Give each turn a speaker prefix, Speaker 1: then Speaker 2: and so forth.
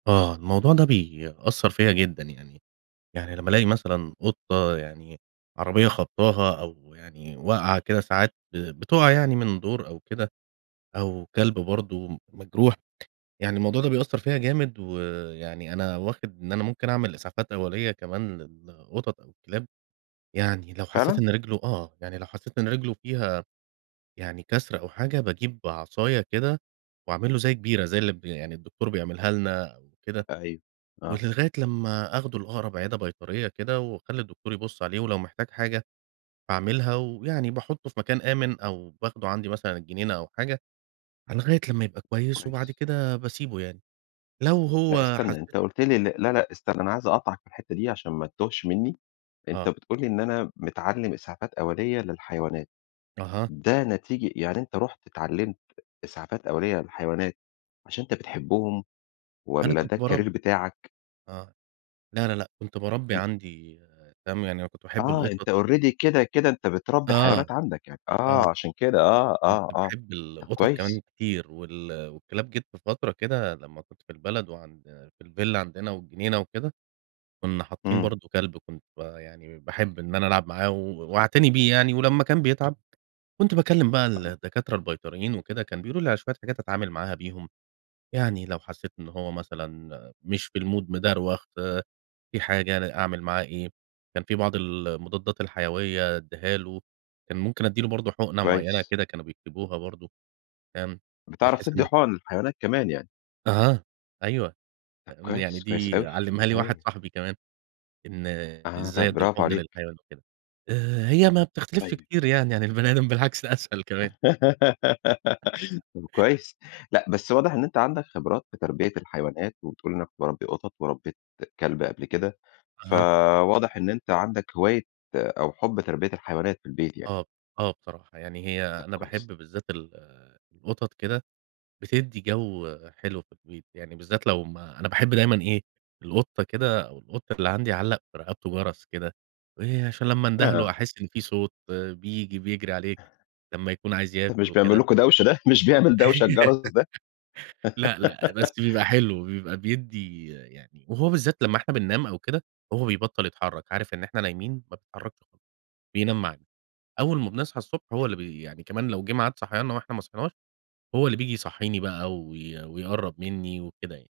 Speaker 1: آه، الموضوع ده بيأثر فيا جدًا يعني، يعني لمّا ألاقي مثلًا قطة يعني عربيّة خبطاها، أو يعني واقعة كده ساعات بتقع يعني من دور أو كده، أو كلب برضه مجروح يعني الموضوع ده بيأثّر فيا جامد، ويعني أنا واخد إن أنا ممكن أعمل إسعافات أوّليّة كمان للقطط أو الكلاب، يعني لو حَسَّيت
Speaker 2: فعلًا!
Speaker 1: إن رجله آه، يعني لو حَسَّيت إن رجلُه فيها يعني كسر أو حاجة، باجيب عصايا كده، وأعمل له زي جبيرة، زي اللي ب يعني الدكتور بيعملها لنا أو كده.
Speaker 2: أ أيوه، آه.
Speaker 1: ولغاية لما آخُده لأقرب عيادة بيطريّة كده، وأخلّي الدكتور يبُص عليه ولو محتاج حاجة باعملها، ويعني باحُطُّه في مكان آمِن أو باخده عندي مثلًا الجنينة أو حاجة، أ لغاية لمّا يبقى كويس وبعد
Speaker 2: كويس.
Speaker 1: كده باسيبه يعني، لو
Speaker 2: لأ،
Speaker 1: هو حس
Speaker 2: استنّى أنت قُلت لي لا، لأ، استنّى أنا عايز أقاطعك في الحِتّة دي عشان ما تتوهش مِنِّي، أنت
Speaker 1: آه.
Speaker 2: بتقول لي إن أنا متعلم إسعافات أولية للحيوانات.
Speaker 1: أها.
Speaker 2: ده نتيج يعني أنت رُحت اتعلمت إسعافات أولية للحيوانات، عشان أنت بتحبهم،
Speaker 1: أنا
Speaker 2: والّا ده
Speaker 1: كنت بارب
Speaker 2: الCareer بتاعك؟
Speaker 1: آه، لا لا لأ، كنت باربي
Speaker 2: امم.
Speaker 1: عندي فاهم، يعني أنا كنت باحب
Speaker 2: آه، أنت
Speaker 1: القطط.
Speaker 2: Already كده، كده أنت بتربي
Speaker 1: آه،
Speaker 2: حيوانات عندك يعني،
Speaker 1: آه،
Speaker 2: آه، عشان كده آه،
Speaker 1: كنت
Speaker 2: آه، آه،
Speaker 1: باحب
Speaker 2: طب
Speaker 1: القطط
Speaker 2: كويس.
Speaker 1: كمان كتير، وال والكلاب جيت في فترة كده لمّا كنت في البلد، وعند في الفيلّا عندنا والجنينة وكده، كُنّا حاطّين
Speaker 2: إمم.
Speaker 1: برضه كلب كنت با يعني باحب إن أنا ألعب معاه و وأعتني بيه يعني، ولمّا كان بيتعب كنت باكلم بقى
Speaker 2: آه.
Speaker 1: الدكاترة البيطريّين وكده، كان بيقولوا لي على شوية حاجات أتعامل معاها بيهم، يعني لو حَسّيت إن هو مثلًا مش في الMood، مدروخ، في حاجة، أنا أعمل معاه إيه، كان في بعض ال المُضادّات الحيوية أدّيها له، كان ممكن أدّي له برضه حقنة مُعيّنة
Speaker 2: كويس.
Speaker 1: كده كانوا بيكتبوها برضه، فاهم،
Speaker 2: بتعرف
Speaker 1: بتحِسّ
Speaker 2: تدّي
Speaker 1: إن
Speaker 2: حقن للحيوانات كمان يعني.
Speaker 1: أها، أيوه،
Speaker 2: طب
Speaker 1: أن يعني
Speaker 2: كويس، كويس
Speaker 1: دي
Speaker 2: أوي،
Speaker 1: علِّمها لي واحد
Speaker 2: هايل.
Speaker 1: صاحبي كمان، إن
Speaker 2: آه، طب
Speaker 1: إزاي أدّي
Speaker 2: براڤو
Speaker 1: الحُقنة
Speaker 2: عليك.
Speaker 1: للحيوان وكده، آآ هي ما بتختلفش
Speaker 2: طيب.
Speaker 1: كتير يعني عن البني أدم، بالعكس أسهل كمان.
Speaker 2: طب
Speaker 1: ىتةاغلف
Speaker 2: كويس، لأ، بس واضح إن أنت عندك خبرات في تربية الحيوانات، وبتقول إنك مُرَبِّي قطط، وربّيت كلب قبل كده،
Speaker 1: أها.
Speaker 2: فواضح إن أنت عندك هواية أو حب تربية الحيوانات في البيت يعني.
Speaker 1: آه، آه بصراحة، يعني هي
Speaker 2: طب
Speaker 1: أنا
Speaker 2: كويس.
Speaker 1: باحب بالذات ال القطط كده، بتدّي جو حلو في البيت، يعني بالذات لو ما أنا باحب دايمًا إيه القطة كده أو القط اللي عندي أعلق في رقبته جرس كده، آآ عشان لما أنده له
Speaker 2: [unintelligible]
Speaker 1: أحِسّ إن في صوت بييجي، بيجري عليك، لما يكون عايز
Speaker 2: طب
Speaker 1: ياكل
Speaker 2: مش بيعمل
Speaker 1: وكده.
Speaker 2: لكم دوشة ده، مش بيعمل دوشة الجرس ده؟
Speaker 1: لأ، لأ بس بيبقى حلو، بيبقى بيدّي يعني وهو بالذات لمّا إحنا بننام أو كده، هو بيبطل يتحرك، عارف إن إحنا نايمين مبيتحرّكش خالص بينام معانا، أول ما بنصحى الصبح هو اللي بي يعني كمان لو جِه معاد صحياننا وإحنا ما صحيناش، هو اللي بييجي يصحّيني بقى و ويقرَّب مني وكده يعني.